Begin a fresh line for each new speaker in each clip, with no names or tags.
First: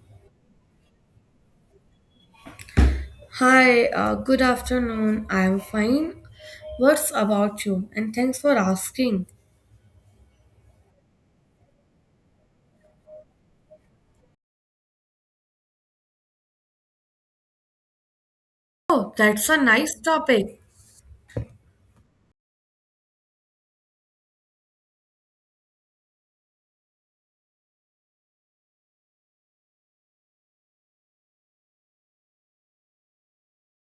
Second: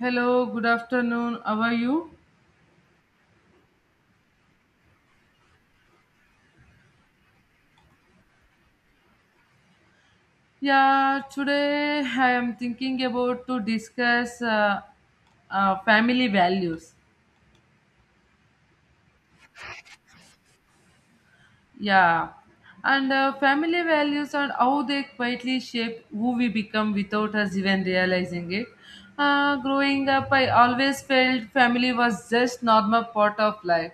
Hello, good afternoon. How are you?
Hi, good afternoon. I'm fine. What's about you? And thanks for asking.
Yeah, today I am thinking about to discuss family values.
Oh, that's a nice topic.
Yeah, and family values and how they quietly shape who we become without us even realizing it. Growing up, I always felt family was just normal part of life,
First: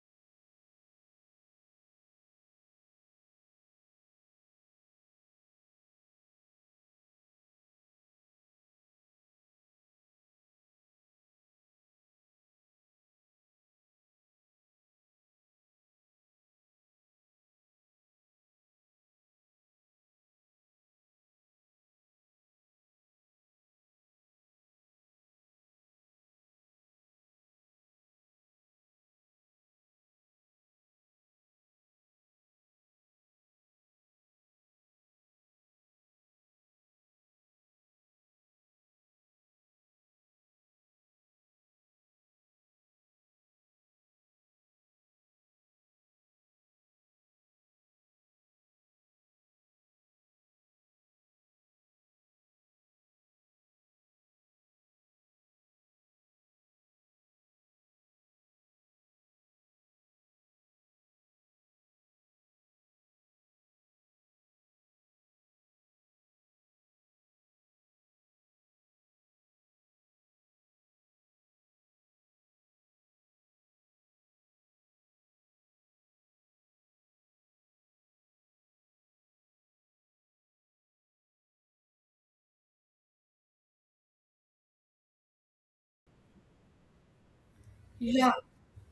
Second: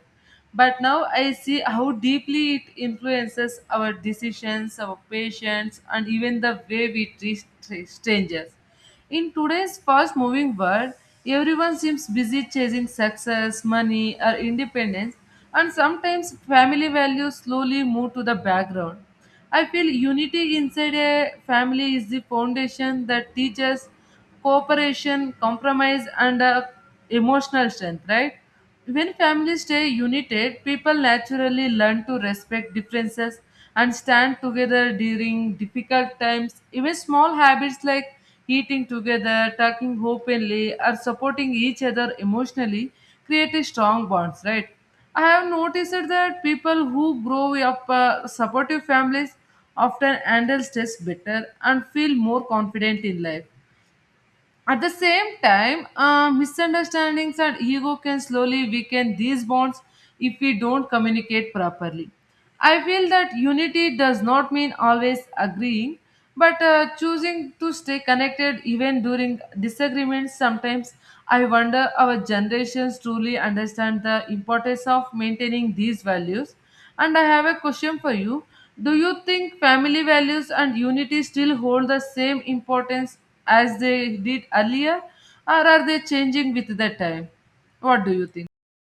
but now I see how deeply it influences our decisions, our patience, and even the way we treat strangers. In today's fast moving world, everyone seems busy chasing success, money, or independence, and sometimes family values slowly move to the background. I feel unity inside a family is the foundation that teaches cooperation, compromise, and emotional strength, right? When families stay united, people naturally learn to respect differences and stand together during difficult times. Even small habits like eating together, talking openly, or supporting each other emotionally create a strong bonds, right? I have noticed that people who grow up supportive families often handle stress better and feel more confident in life. At the same time, misunderstandings and ego can slowly weaken these bonds if we don't communicate properly. I feel that unity does not mean always agreeing, but choosing to stay connected even during disagreements. Sometimes I wonder our generations truly understand the importance of maintaining these values, and I have a question for you. Do you think family values and unity still hold the same importance as they did earlier, or are they changing with the time? What do you
Yeah,
think?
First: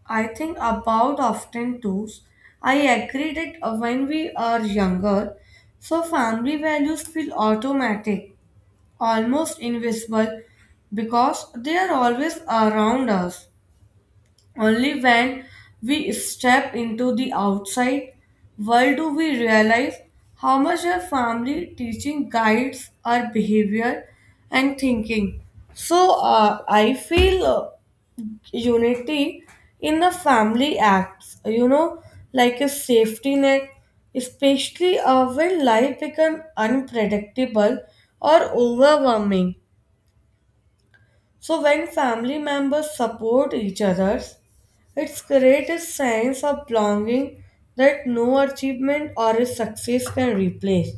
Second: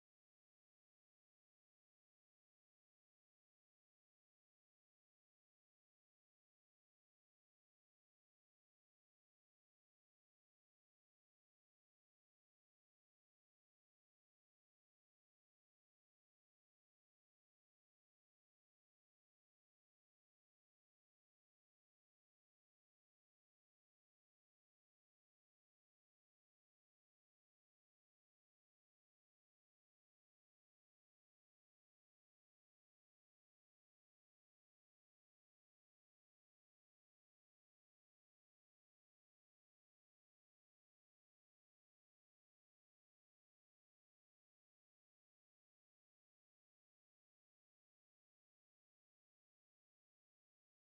I think about often too. I agree that when we are younger, so family values feel automatic, almost invisible, because they are always around us. Only when we step into the outside world do we realize how much our family teaching guides our behavior and thinking. So I feel unity in the family acts, you know, like a safety net, especially when life becomes unpredictable or overwhelming. So when family members support each other, it creates a sense of belonging that no achievement or a success can replace.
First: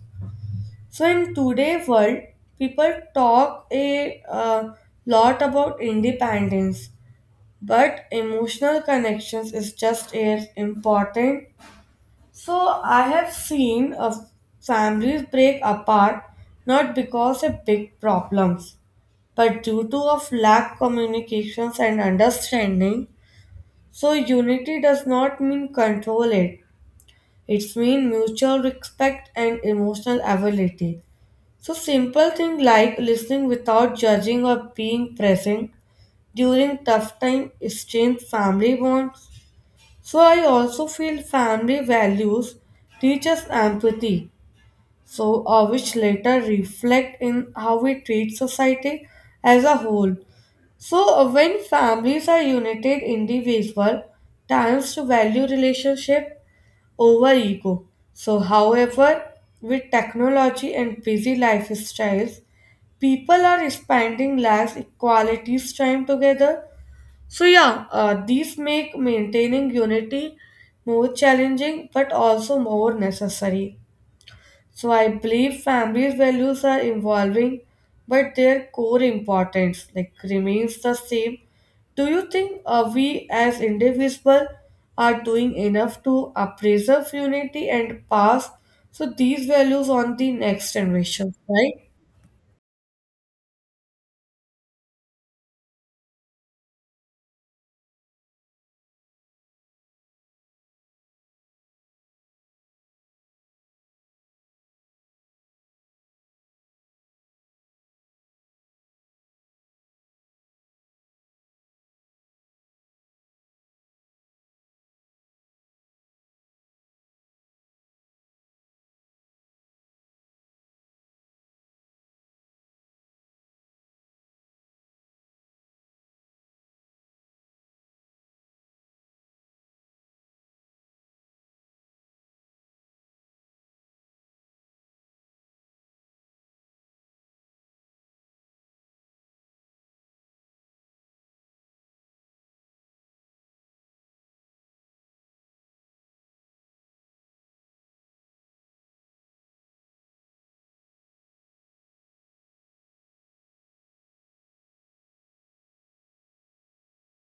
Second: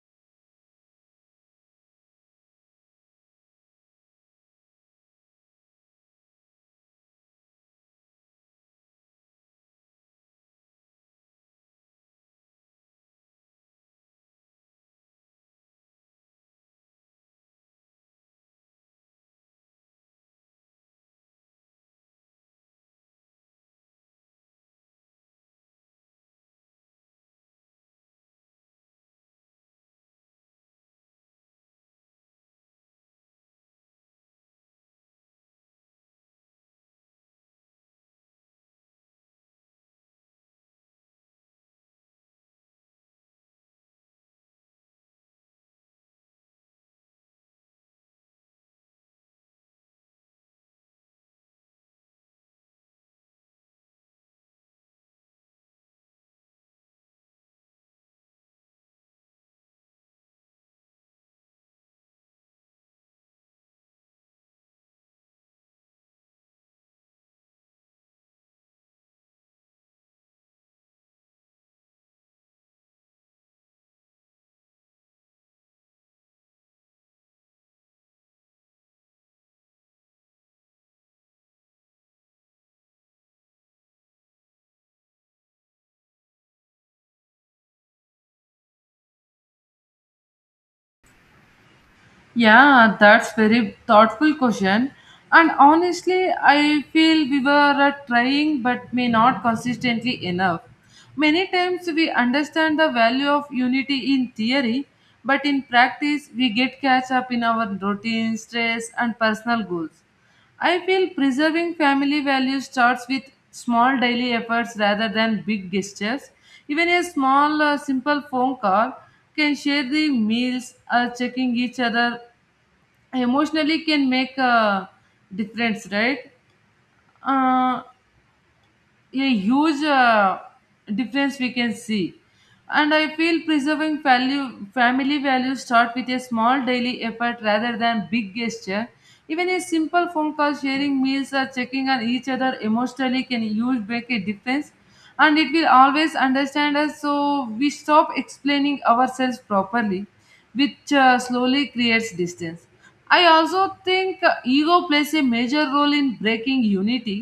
So in today's world, people talk a lot about independence, but emotional connections is just as important. So I have seen families break apart not because of big problems but due to of lack communications and understanding, so unity does not mean control it it's mean mutual respect and emotional ability. So simple thing like listening without judging or being present during tough time strength family bonds. So I also feel family values teach us empathy, so which later reflect in how we treat society as a whole. So, when families are united, individual tends to value relationship over ego. So, however, with technology and busy lifestyles, people are spending less quality time together. So, yeah, these make maintaining unity more challenging but also more necessary. So I believe families' values are evolving, but their core importance like remains the same. Do you think we as individuals are doing enough to preserve unity and pass so these values on the next generation, right?
Yeah, that's very thoughtful question. And honestly, I feel we were trying but may not consistently enough. Many times we understand the value of unity in theory, but in practice we get catch up in our routine, stress, and personal goals. I feel preserving family values starts with small daily efforts rather than big gestures. Even a small, simple phone call can share the meals, checking each other emotionally can make a difference, right? Uh, a huge difference we can see. And I feel preserving value, family values start with a small daily effort rather than big gesture. Even a simple phone call, sharing meals or checking on each other emotionally can huge make a difference, and it will always understand us, so we stop explaining ourselves properly, which slowly creates distance. I also think ego plays a major role in breaking unity,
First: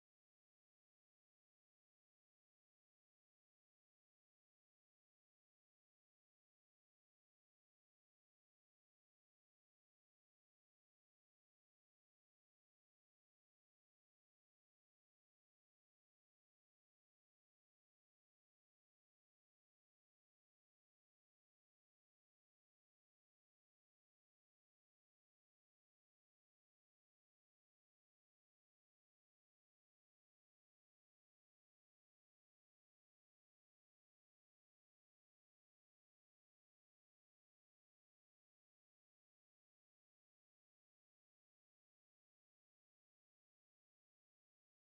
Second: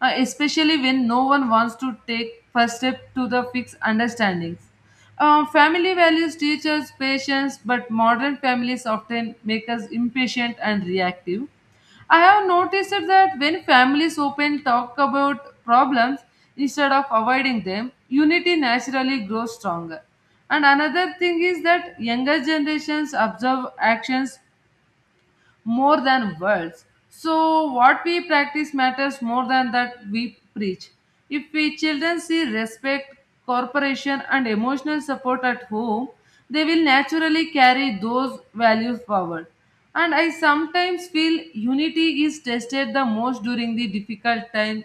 especially when no one wants to take first step to the fixed understandings. Family values teach us patience, but modern families often make us impatient and reactive. I have noticed that when families open talk about problems instead of avoiding them, unity naturally grows stronger. And another thing is that younger generations observe actions more than words. So, what we practice matters more than that we preach. If we children see respect, cooperation, and emotional support at home, they will naturally carry those values forward. And I sometimes feel unity is tested the most during the difficult times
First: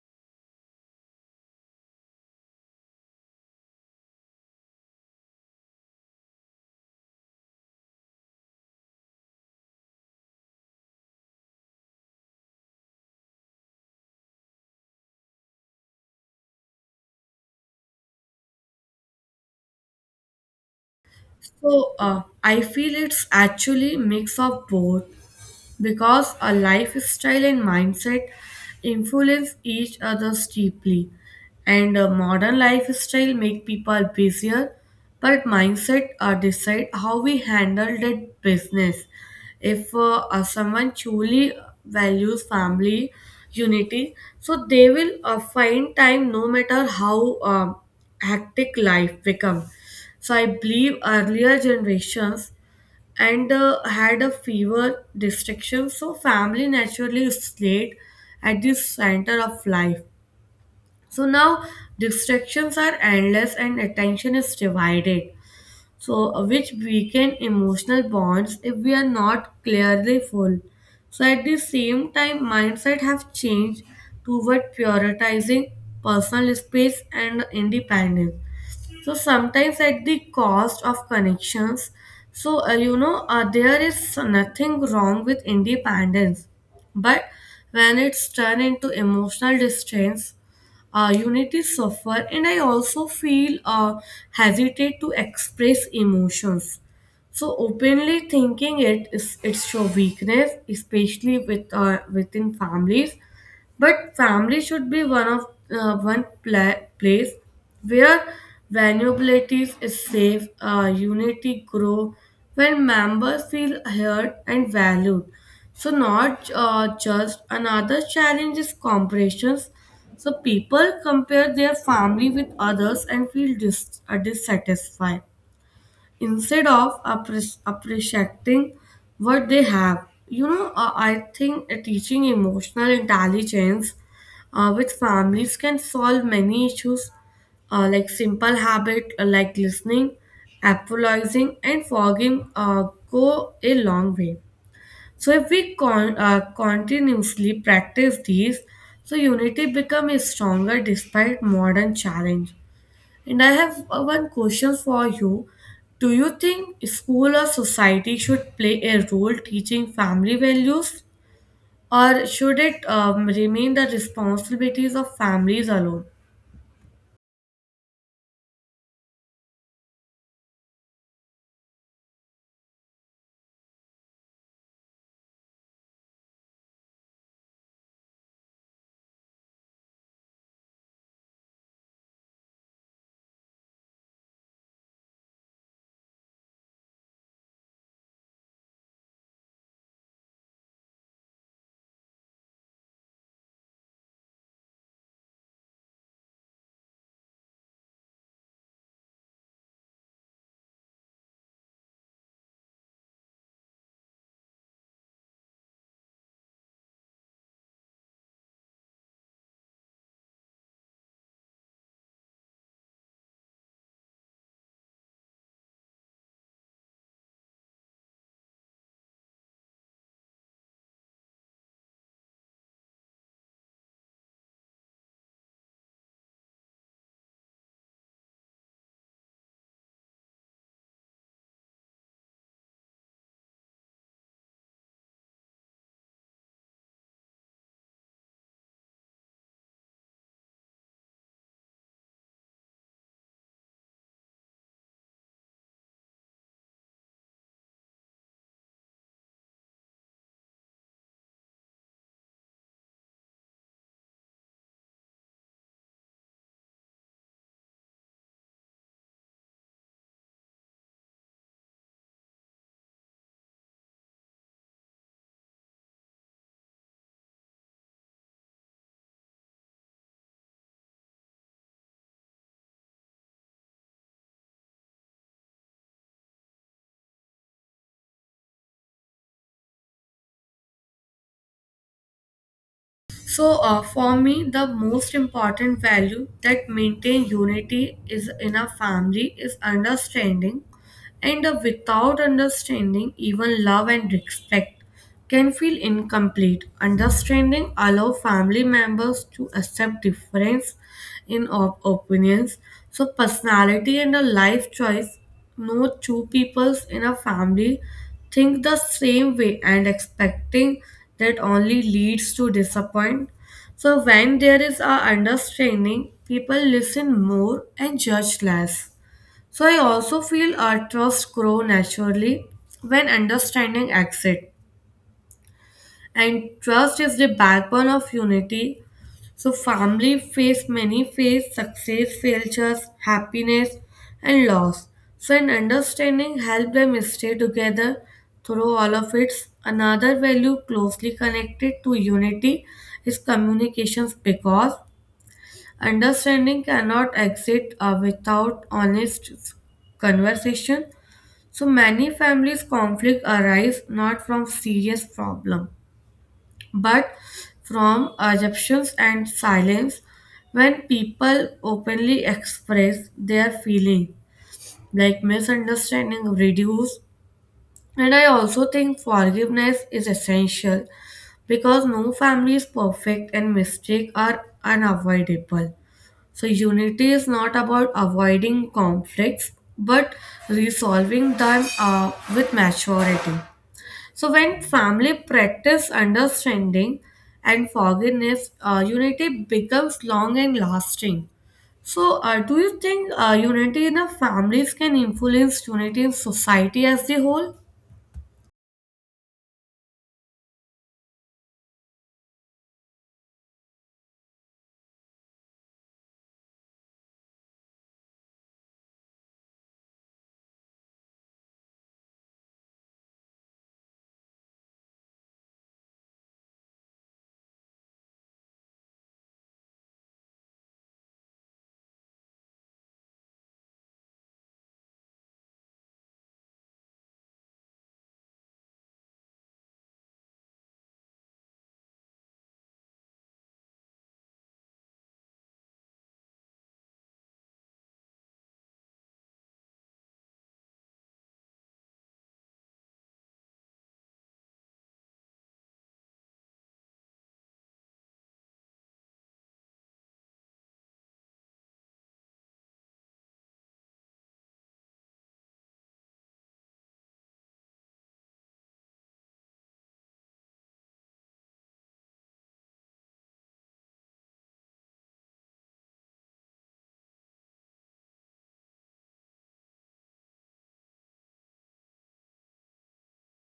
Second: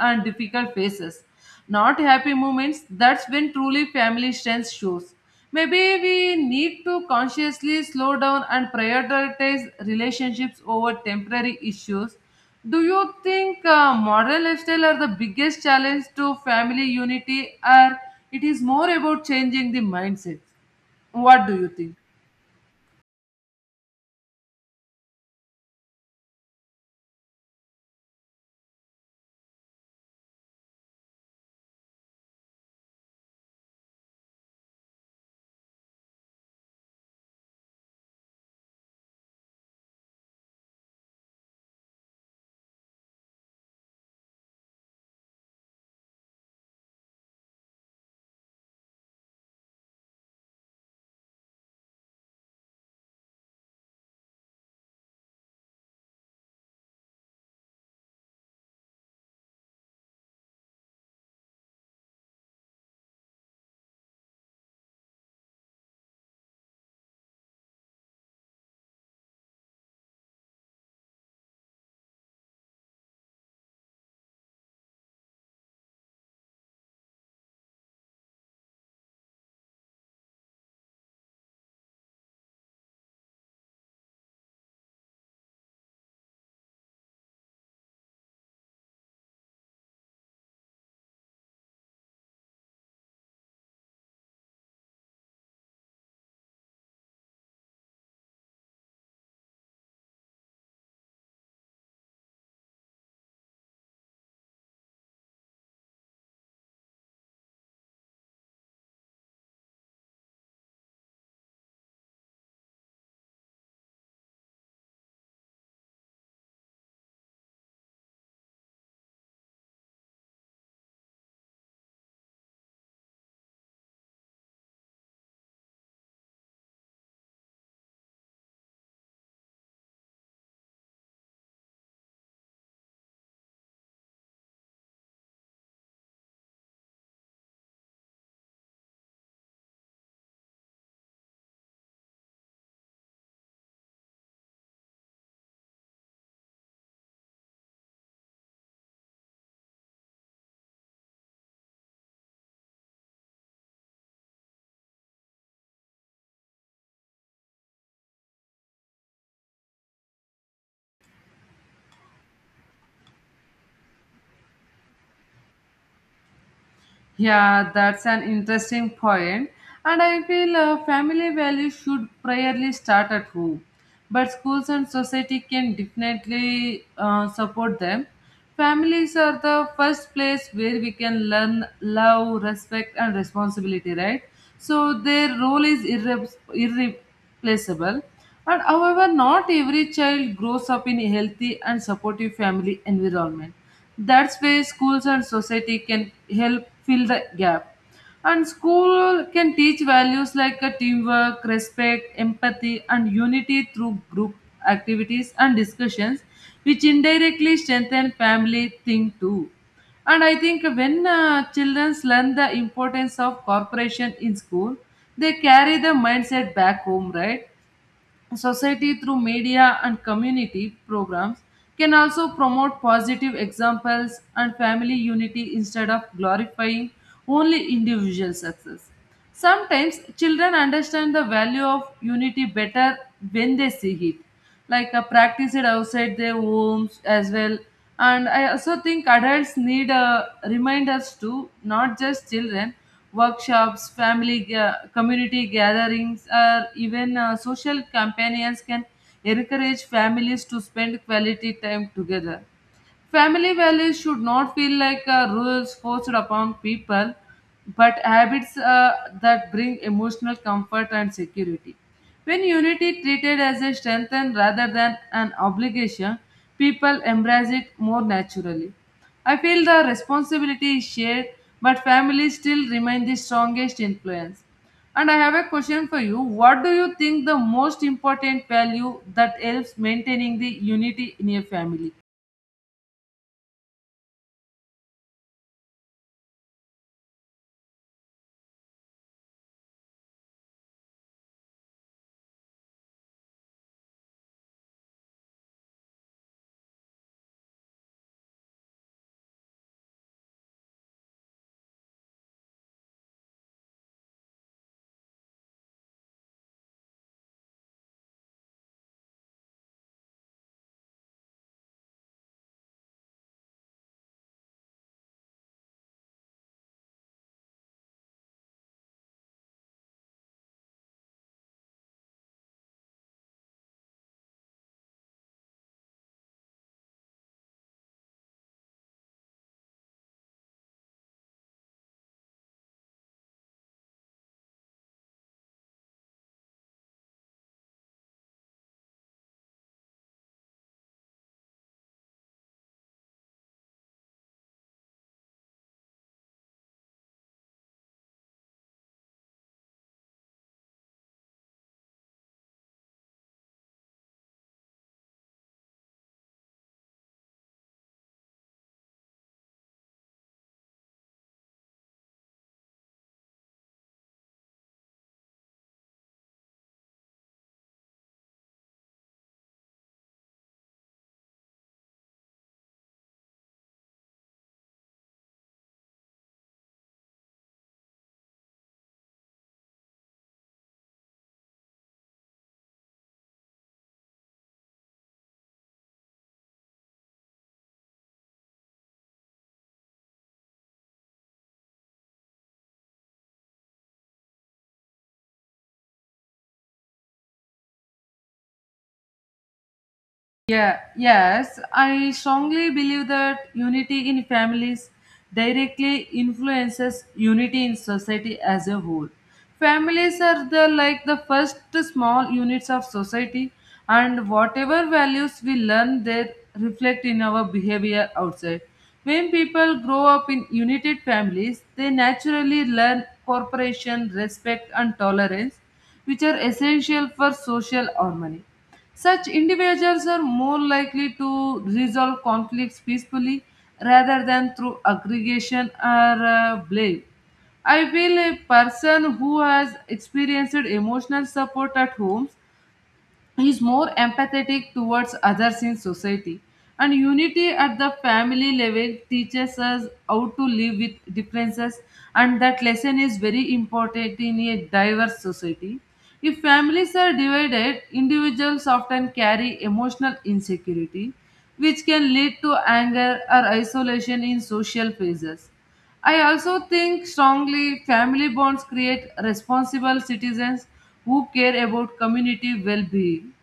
and difficult phases. Not happy moments, that's when truly family strength shows. Maybe we need to consciously slow down and prioritize relationships over temporary issues. Do you think modern lifestyle are the biggest challenge to family unity, or it is more about changing the mindset? What do you
So
think?
uh, I feel it's actually mix of both, because our lifestyle and mindset influence each other deeply, and a modern lifestyle make people busier, but mindset decide how we handle that business. If someone truly values family unity, so they will find time no matter how hectic life become. So I believe earlier generations and had a fever restriction, so family naturally is late at the center of life. So now distractions are endless and attention is divided, so which weaken emotional bonds if we are not clearly full. So at the same time mindset have changed toward prioritizing personal space and independence, so sometimes at the cost of connections. So you know, there is nothing wrong with independence, but when it's turned into emotional distance, unity suffer. And I also feel hesitate to express emotions so openly, thinking it's your weakness, especially with within families. But family should be one of one place where vulnerabilities is safe, unity grow when members feel heard and valued. So not just another challenge is comparisons. So people compare their family with others and feel dissatisfied instead of appreciating what they have. You know, I think teaching emotional intelligence with families can solve many issues, like simple habit like listening, apologizing, and forgiving go a long way. So if we continuously practice these, so unity become is stronger despite modern challenge. And I have one question for you. Do you think school or society should play a role teaching family values, or should it remain the responsibilities of families alone?
Yeah, that's an interesting point. And I feel family values should primarily start at home. But schools and society can definitely support them. Families are the first place where we can learn love, respect, and responsibility, right? So their role is irreplaceable. And however, not every child grows up in a healthy and supportive family environment. That's where schools and society can help fill the gap. And school can teach values like teamwork, respect, empathy, and unity through group activities and discussions, which indirectly strengthen family thing too. And I think when children learn the importance of cooperation in school, they carry the mindset back home, right? Society through media and community programs can also promote positive examples and family unity instead of glorifying only individual success. Sometimes children understand the value of unity better when they see it, like practice it outside their homes as well. And I also think adults need reminders too, not just children. Workshops, family, community gatherings, or even social companions can encourage families to spend quality time together. Family values should not feel like rules forced upon people, but habits that bring emotional comfort and security. When unity treated as a strength and rather than an obligation, people embrace it more naturally. I feel the responsibility is shared, but families still remain the strongest influence. And I have a question for you. What do you think the most important value that helps maintaining the unity in a family?
So, for me, the most important value that maintain unity is in a family is understanding, and without understanding, even love and respect can feel incomplete. Understanding allow family members to accept difference in opinions, so personality and a life choice. No two peoples in a family think the same way, and expecting that only leads to disappointment. So when there is a understanding, people listen more and judge less. So I also feel our trust grow naturally when understanding exists, and trust is the backbone of unity. So family face many face success, failures, happiness and loss. So an understanding help them stay together through all of it. Another value closely connected to unity is communications, because understanding cannot exist without honest conversation. So many families conflict arise not from serious problem but from assumptions and silence. When people openly express their feeling, like misunderstanding reduce. And I also think forgiveness is essential because no family is perfect and mistakes are unavoidable. So unity is not about avoiding conflicts but resolving them with maturity. So when family practice understanding and forgiveness, unity becomes long and lasting. So do you think unity in the families can influence unity in society as the whole?
Yeah, yes, I strongly believe that unity in families directly influences unity in society as a whole. Families are the like the first small units of society, and whatever values we learn there reflect in our behavior outside. When people grow up in united families, they naturally learn cooperation, respect and tolerance, which are essential for social harmony. Such individuals are more likely to resolve conflicts peacefully rather than through aggregation or blame. I feel a person who has experienced emotional support at home, he is more empathetic towards others in society, and unity at the family level teaches us how to live with differences, and that lesson is very important in a diverse society. If families are divided, individuals often carry emotional insecurity, which can lead to anger or isolation in social phases. I also think strongly family bonds create responsible citizens who care about community well being.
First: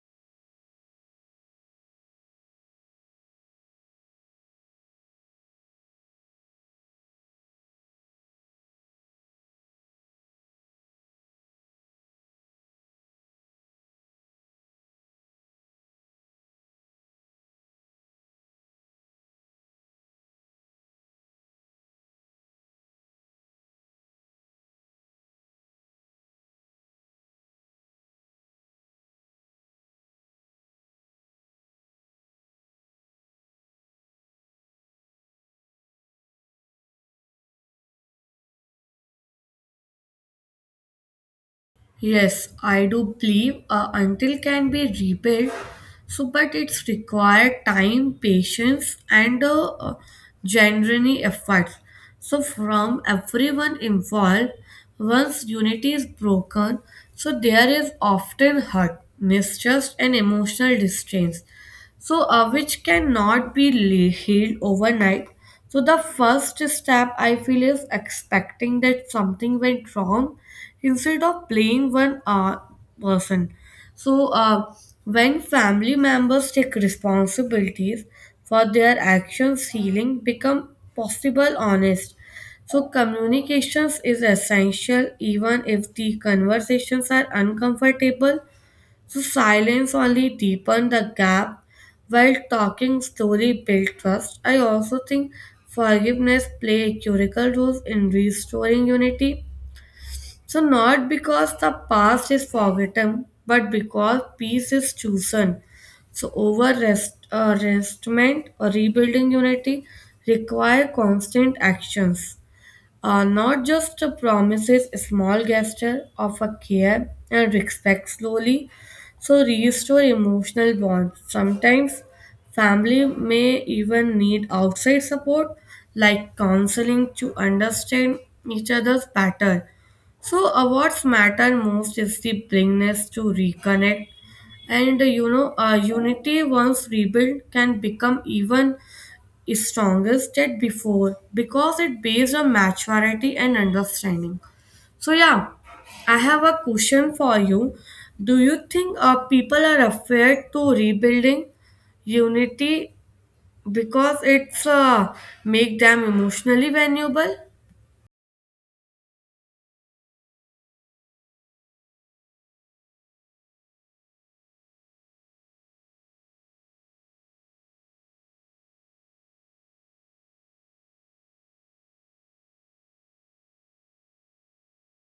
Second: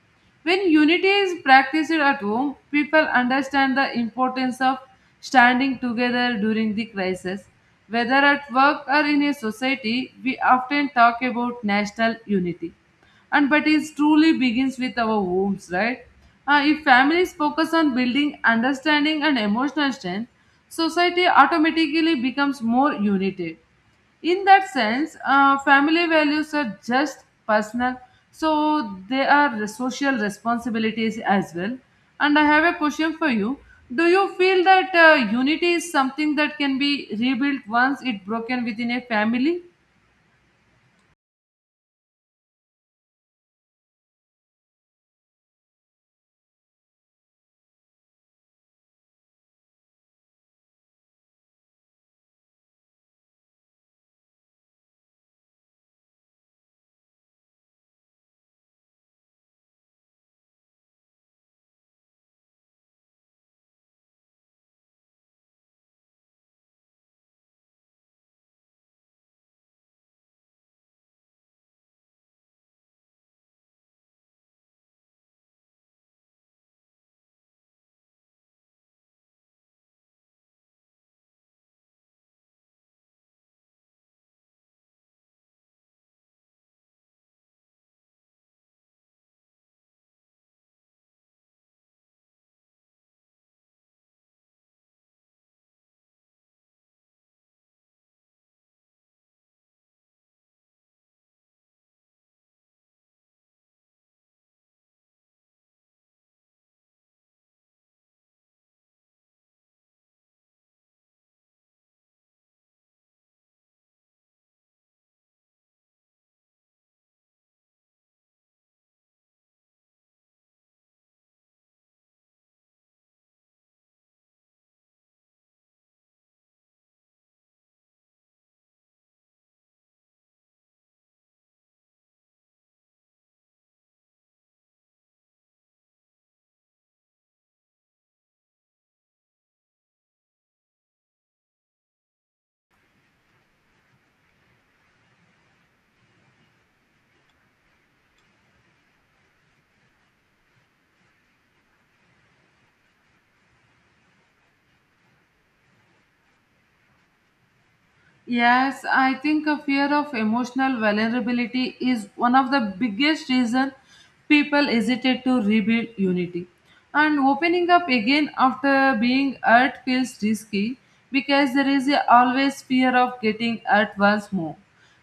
When unity is practiced at home, people understand the importance of standing together during the crisis. Whether at work or in a society, we often talk about national unity. And but it truly begins with our homes, right? If families focus on building understanding and emotional strength, society automatically becomes more united. In that sense, family values are just personal, so they are social responsibilities as well. And I have a question for you. Do you feel that unity is something that can be rebuilt once it broken within a family?
Yes, I do believe a until can be rebuilt. So, but it's required time, patience, and a, genuine effort. So, from everyone involved, once unity is broken, so there is often hurt, mistrust, and emotional distance, so which cannot be healed overnight. So the first step I feel is expecting that something went wrong instead of blaming one person. So when family members take responsibilities for their actions, healing become possible honest. So communications is essential even if the conversations are uncomfortable. So silence only deepened the gap while talking story built trust. I also think forgiveness play a critical role in restoring unity. So not because the past is forgotten, but because peace is chosen. So over restment or rebuilding unity require constant actions are not just promises, a small gesture of a care and respect slowly. So restore emotional bonds. Sometimes family may even need outside support like counseling to understand each other's pattern. So what's matter most is the willingness to reconnect, and you know, unity once rebuilt can become even is strongest at before because it based on maturity and understanding. So yeah, I have a question for you. Do you think people are afraid to rebuilding unity because it's make them emotionally vulnerable?
Yes, I think a fear of emotional vulnerability is one of the biggest reason people hesitate to rebuild unity. And opening up again after being hurt feels risky because there is a always fear of getting hurt once more.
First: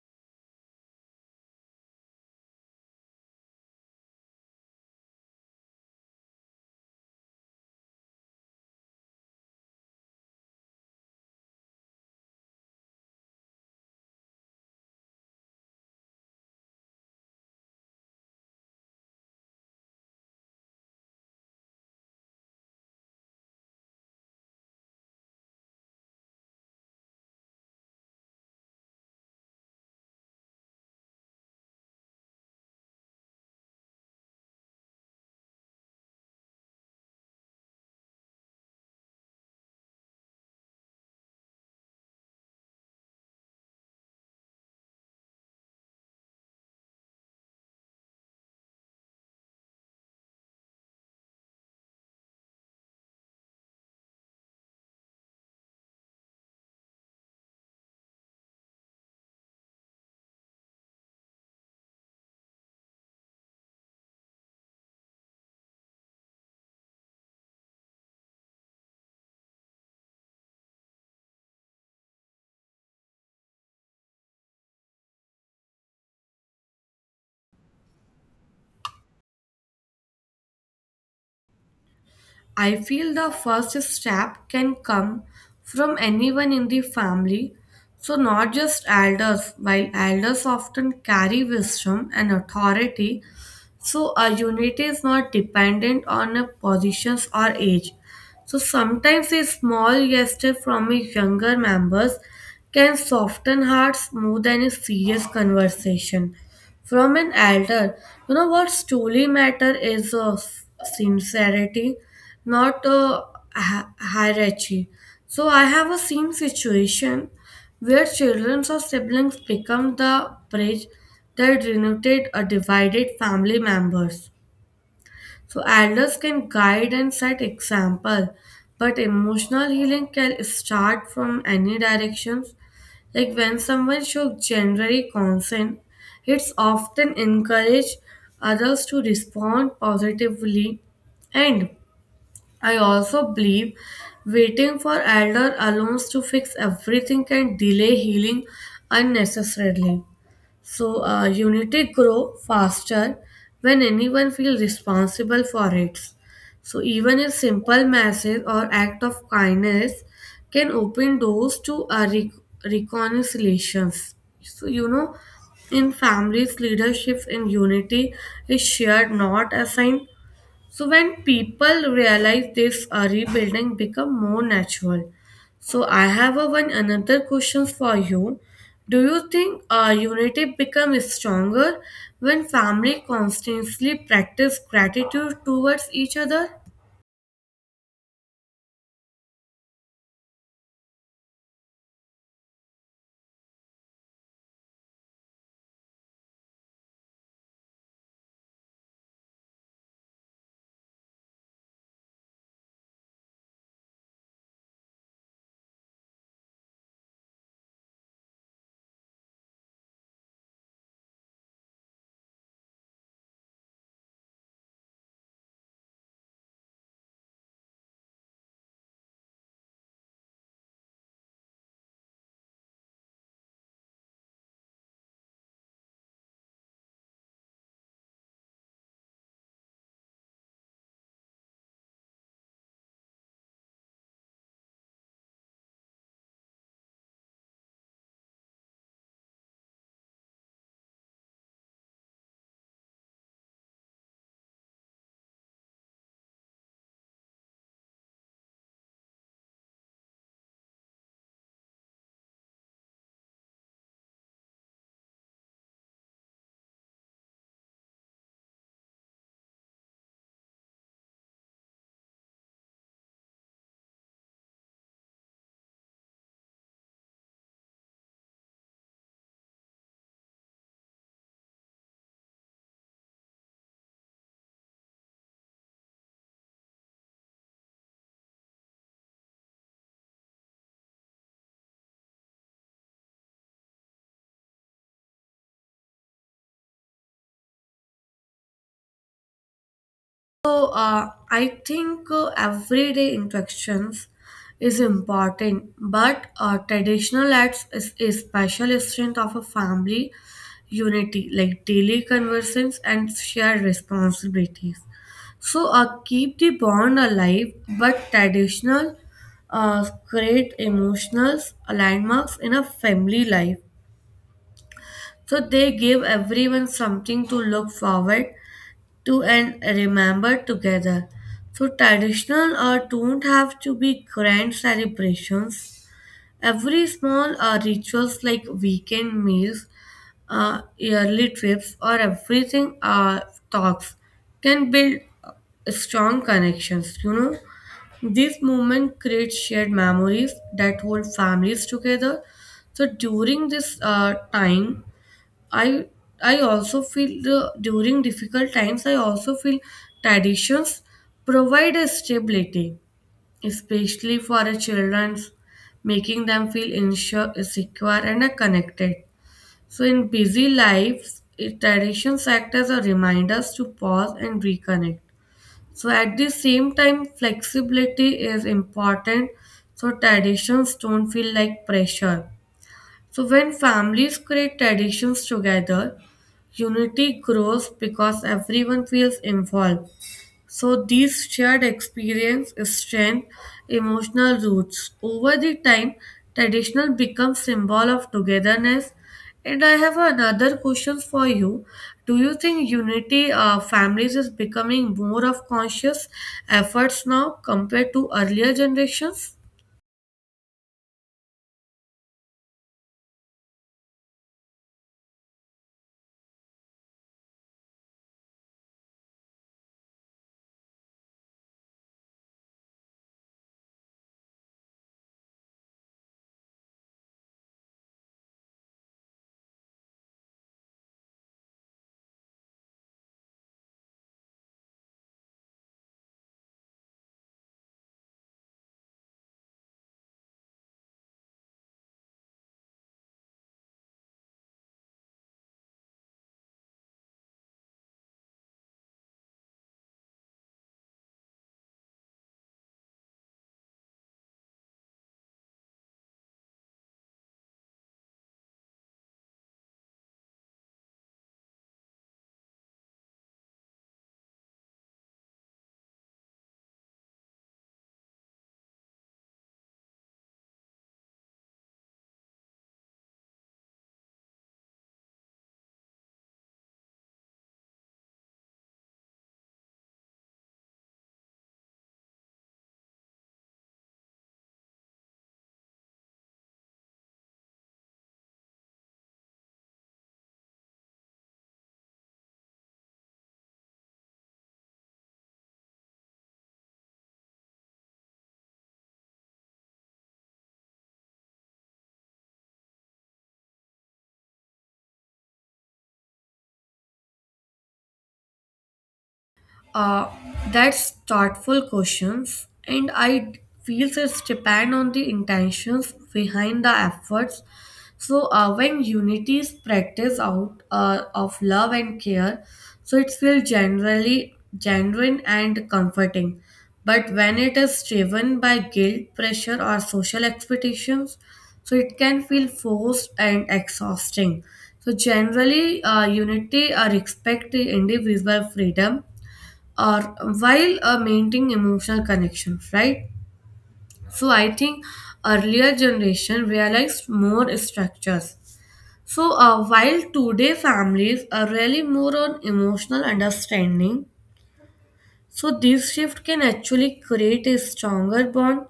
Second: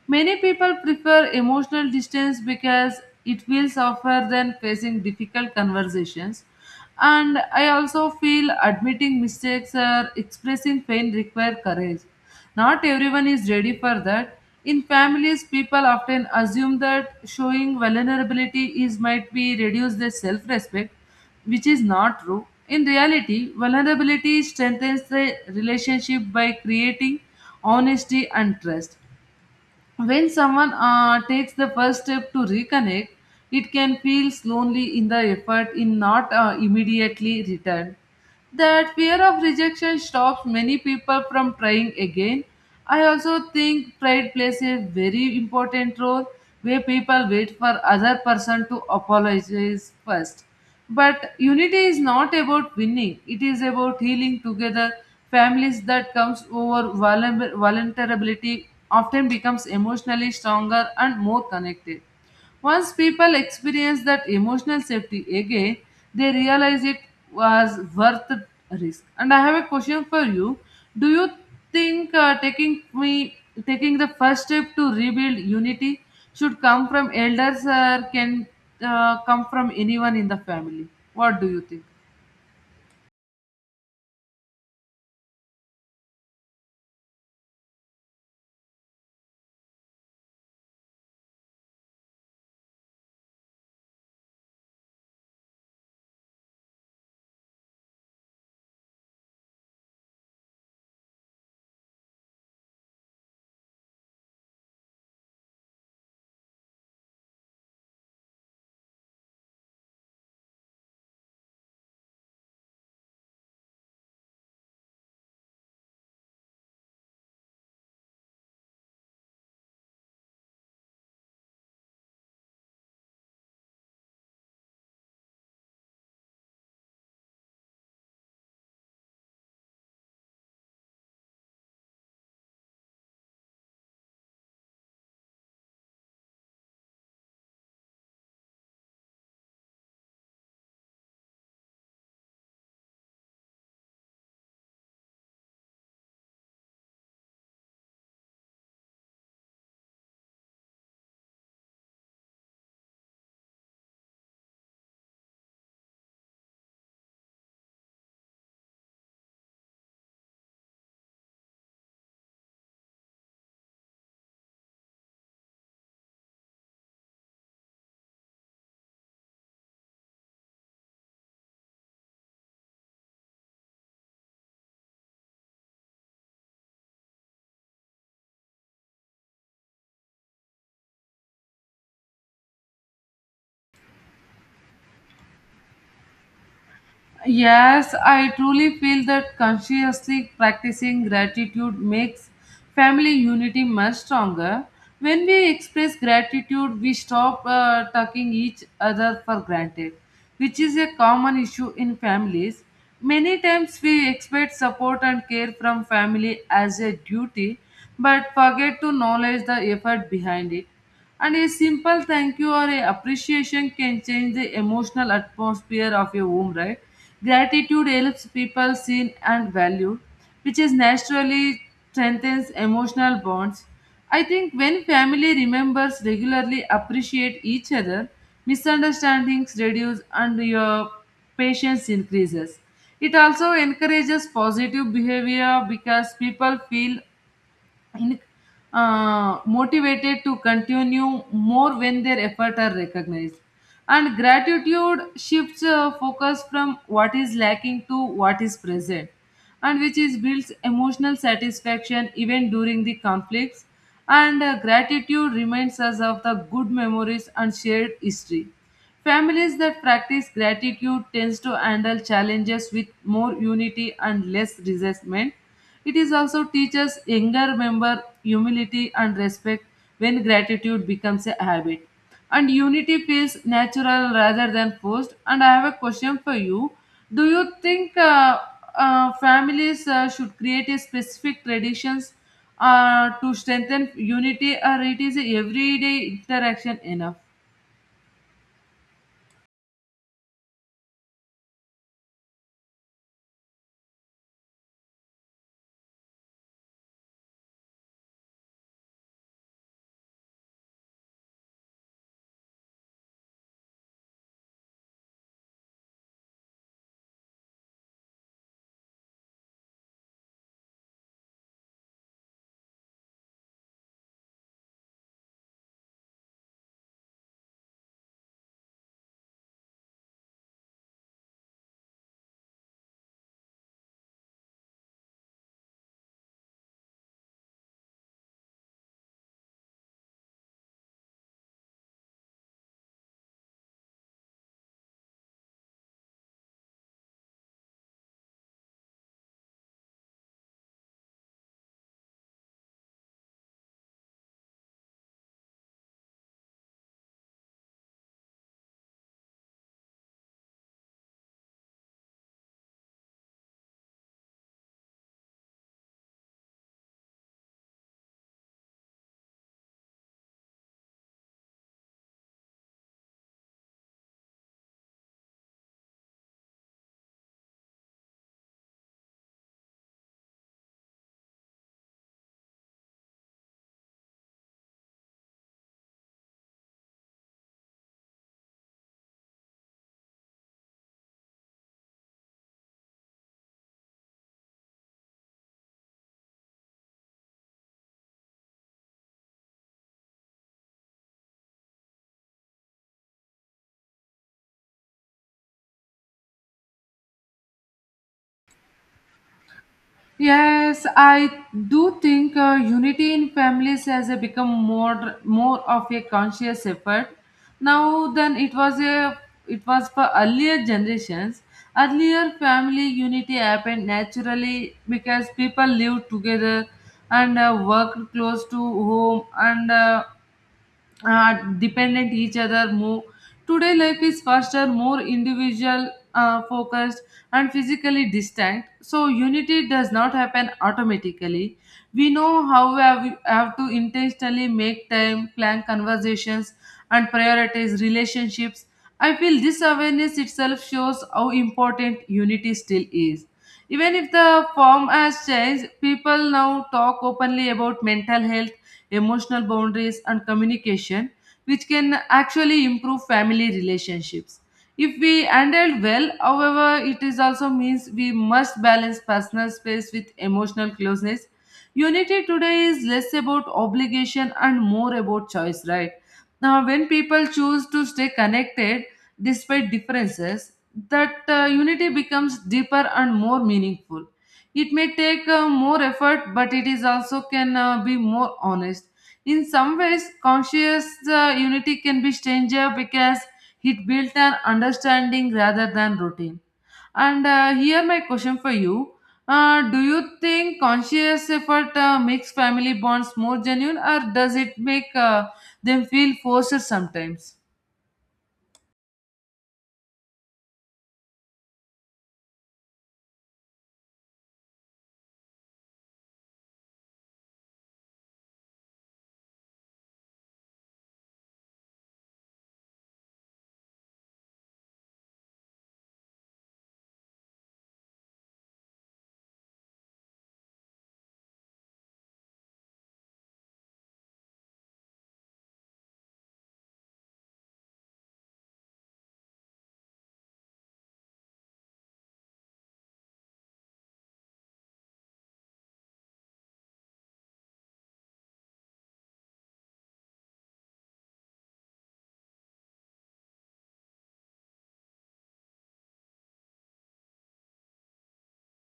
Many people prefer emotional distance because it feels safer than facing difficult conversations. And I also feel admitting mistakes or expressing pain require courage. Not everyone is ready for that. In families, people often assume that showing vulnerability is might be reduce their self-respect, which is not true. In reality, vulnerability strengthens the relationship by creating honesty and trust. When someone takes the first step to reconnect, it can feel lonely in the effort in not immediately return. That fear of rejection stops many people from trying again. I also think pride plays a very important role where people wait for other person to apologize first. But unity is not about winning, it is about healing together. Families that comes over vulnerability often becomes emotionally stronger and more connected. Once people experience that emotional safety again, they realize it was worth the risk. And I have a question for you. Do you think taking the first step to rebuild unity should come from elders or can come from anyone in the family. What do you think?
I feel the first step can come from anyone in the family, so not just elders. While elders often carry wisdom and authority, so our unity is not dependent on a positions or age. So sometimes a small gesture from a younger members can soften hearts more than a serious conversation from an elder. You know what truly matter is sincerity, not hierarchy. So I have a same situation where children or siblings become the bridge that united a divided family members. So elders can guide and set example, but emotional healing can start from any directions. Like when someone shows generally consent, it's often encourage others to respond positively. And I also believe waiting for elder alums to fix everything can delay healing unnecessarily. So, unity grow faster when anyone feels responsible for it. So, even a simple message or act of kindness can open doors to reconciliations. So, you know, in families, leadership in unity is shared, not assigned. So when people realize this, rebuilding become more natural. So I have a one another questions for you. Do you think unity become stronger when family constantly practice gratitude towards each other?
Yes, I truly feel that consciously practicing gratitude makes family unity much stronger. When we express gratitude, we stop taking each other for granted, which is a common issue in families. Many times we expect support and care from family as a duty, but forget to acknowledge the effort behind it. And a simple thank you or a appreciation can change the emotional atmosphere of your home, right? Gratitude helps people seen and valued, which is naturally strengthens emotional bonds. I think when family members regularly appreciate each other, misunderstandings reduce and your patience increases. It also encourages positive behavior because people feel in, motivated to continue more when their efforts are recognized. And gratitude shifts focus from what is lacking to what is present, and which is builds emotional satisfaction even during the conflicts. And gratitude reminds us of the good memories and shared history. Families that practice gratitude tends to handle challenges with more unity and less resentment. It is also teaches younger member humility and respect when gratitude becomes a habit. And unity feels natural rather than forced. And I have a question for you. Do you think families should create a specific traditions to strengthen unity or it is everyday interaction enough?
So, I think everyday interactions is important, but traditional acts is a special strength of a family unity, like daily conversations and shared responsibilities. So, keep the bond alive, but traditional create emotional landmarks in a family life. So, they give everyone something to look forward to and remember together. So traditional or don't have to be grand celebrations. Every small rituals like weekend meals, yearly trips, or everything talks can build strong connections. You know, this moment creates shared memories that hold families together. So during this time, I I also feel the, during difficult times I also feel traditions provide a stability, especially for a children's, making them feel insure, secure and connected. So in busy lives, it, traditions act as a reminders to pause and reconnect. So at the same time, flexibility is important so traditions don't feel like pressure. So when families create traditions together, unity grows because everyone feels involved. So these shared experience strengthen emotional roots. Over the time, traditional becomes symbol of togetherness. And I have another question for you. Do you think unity families is becoming more of conscious efforts now compared to earlier generations?
Yes, I do think unity in families has become more of a conscious effort now than it was for earlier generations. Earlier, family unity happened naturally because people lived together and worked close to home and dependent each other more. Today life is faster, more individual focused and physically distant, so unity does not happen automatically. We know how we have to intentionally make time, plan conversations and prioritize relationships. I feel this awareness itself shows how important unity still is even if the form has changed. People now talk openly about mental health, emotional boundaries and communication, which can actually improve family relationships if we handle well. However, it is also means we must balance personal space with emotional closeness. Unity today is less about obligation and more about choice, right? Now when people choose to stay connected despite differences, that unity becomes deeper and more meaningful. It may take more effort, but it is also can be more honest. In some ways, conscious unity can be stranger because it built an understanding rather than routine. And here my question for you. Do you think conscious effort makes family bonds more genuine or does it make them feel forced sometimes?
Uh, that's thoughtful questions, and I feels it's depend on the intentions behind the efforts. So when unity is practiced out of love and care, so it feels generally genuine and comforting. But when it is driven by guilt, pressure, or social expectations, so it can feel forced and exhausting. So generally, unity respect the individual freedom or while maintaining emotional connection, right? So I think earlier generation realized more structures. So while today families are really more on emotional understanding, so this shift can actually create a stronger bond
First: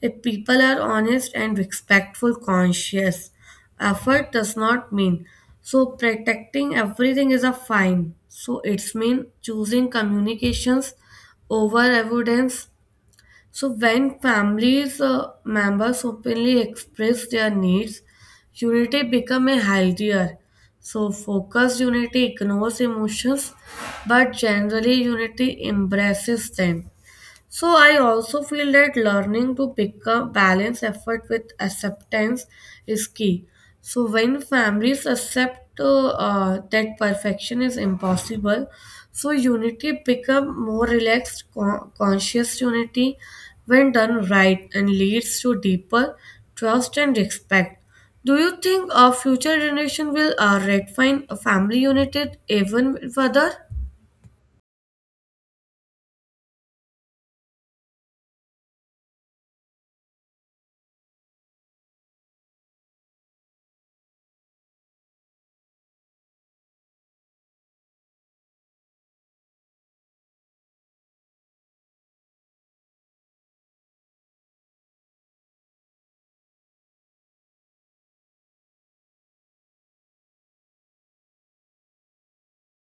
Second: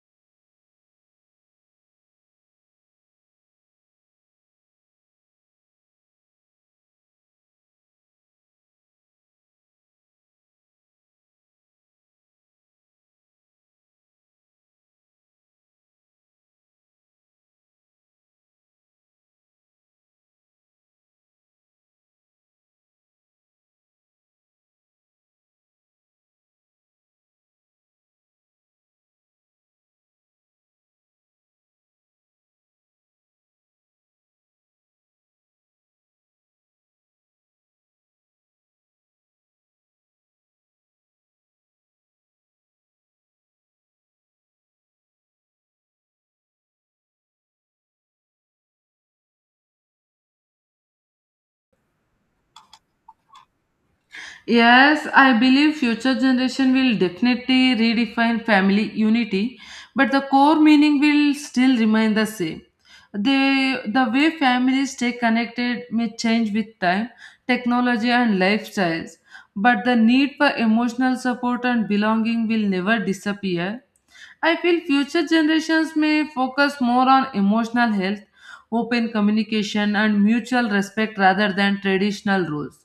if people are honest and respectful conscious. Effort does not mean so protecting everything is a fine. So it's mean choosing communications over evidence. So when families members openly express their needs, unity become a healthier. So focused unity ignores emotions, but generally unity embraces them. So I also feel that learning to pick up balance effort with acceptance is key. So when families accept that perfection is impossible, so unity become more relaxed, conscious unity when done right and leads to deeper trust and respect. Do you think our future generation will redefine family unity even further?
Yes, I believe future generation will definitely redefine family unity, but the core meaning will still remain the same. The way families stay connected may change with time, technology and lifestyles, but the need for emotional support and belonging will never disappear. I feel future generations may focus more on emotional health, open communication, and mutual respect rather than traditional rules.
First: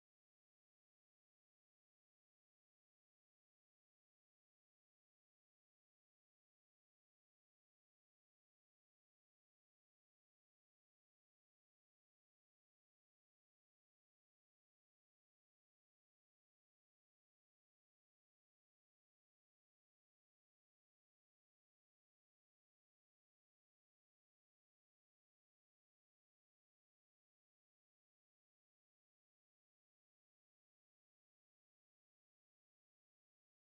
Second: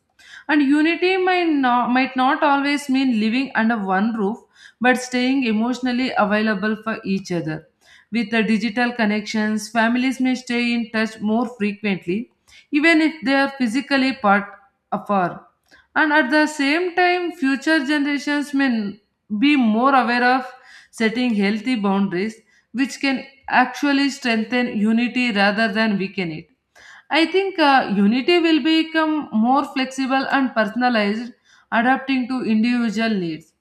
And unity might not always mean living under one roof, but staying emotionally available for each other. With the digital connections, families may stay in touch more frequently, even if they are physically part afar. And at the same time, future generations be more aware of setting healthy boundaries, which can actually strengthen unity rather than weaken it. I think unity will become more flexible and personalized, adapting to individual needs.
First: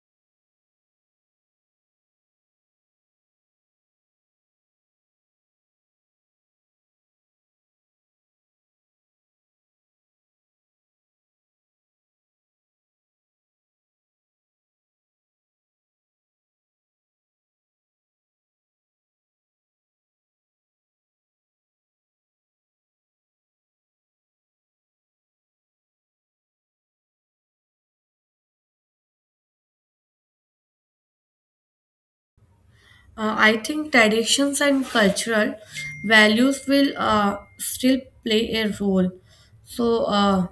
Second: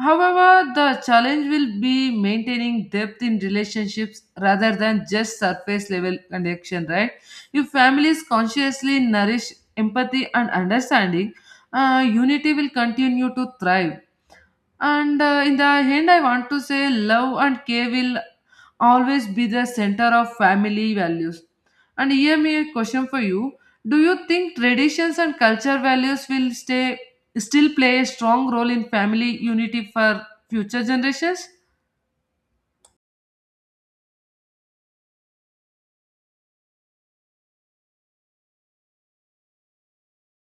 However, the challenge will be maintaining depth in relationships rather than just surface level connection, right? If families consciously nourish empathy and understanding, unity will continue to thrive. And in the end, I want to say love and care will always be the center of family values. And here me a question for you. Do you think traditions and culture values will stay still play a strong role in family unity for future generations?
I think traditions and cultural values will still play a role. So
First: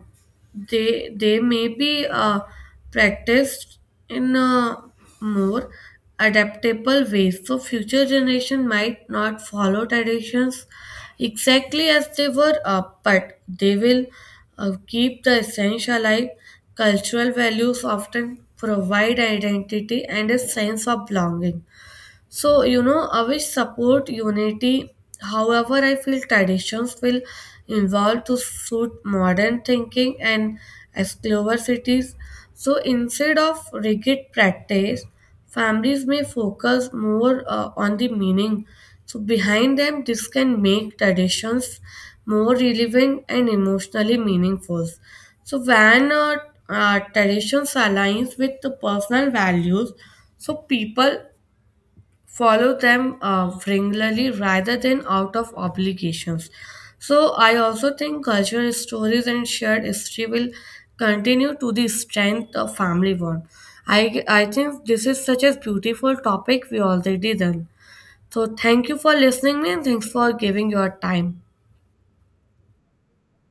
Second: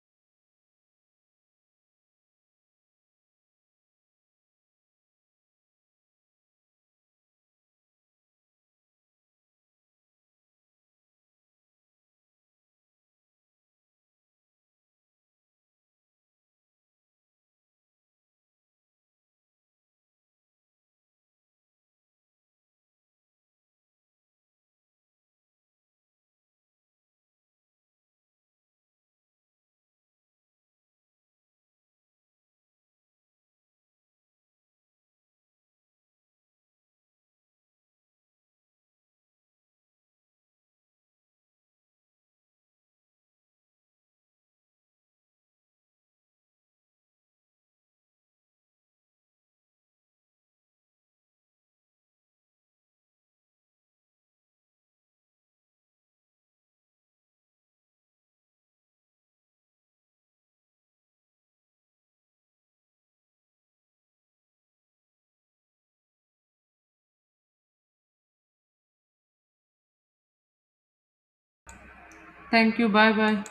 they may be practiced in a more adaptable ways. So future generation might not follow traditions exactly as they were, but they will keep the essence alive. Cultural values often provide identity and a sense of belonging. So, you know, I support unity. However, I feel traditions will evolve to suit modern thinking and as cities. So, instead of rigid practice, families may focus more on the meaning. So, behind them, this can make traditions more relevant and emotionally meaningful. So, when traditions aligns with the personal values, so people follow them regularly rather than out of obligations. So I also think cultural stories and shared history will continue to the strength of family bond. I think this is such a beautiful topic we already done. So thank you for listening me and thanks for giving your time.
Thank you. Bye bye.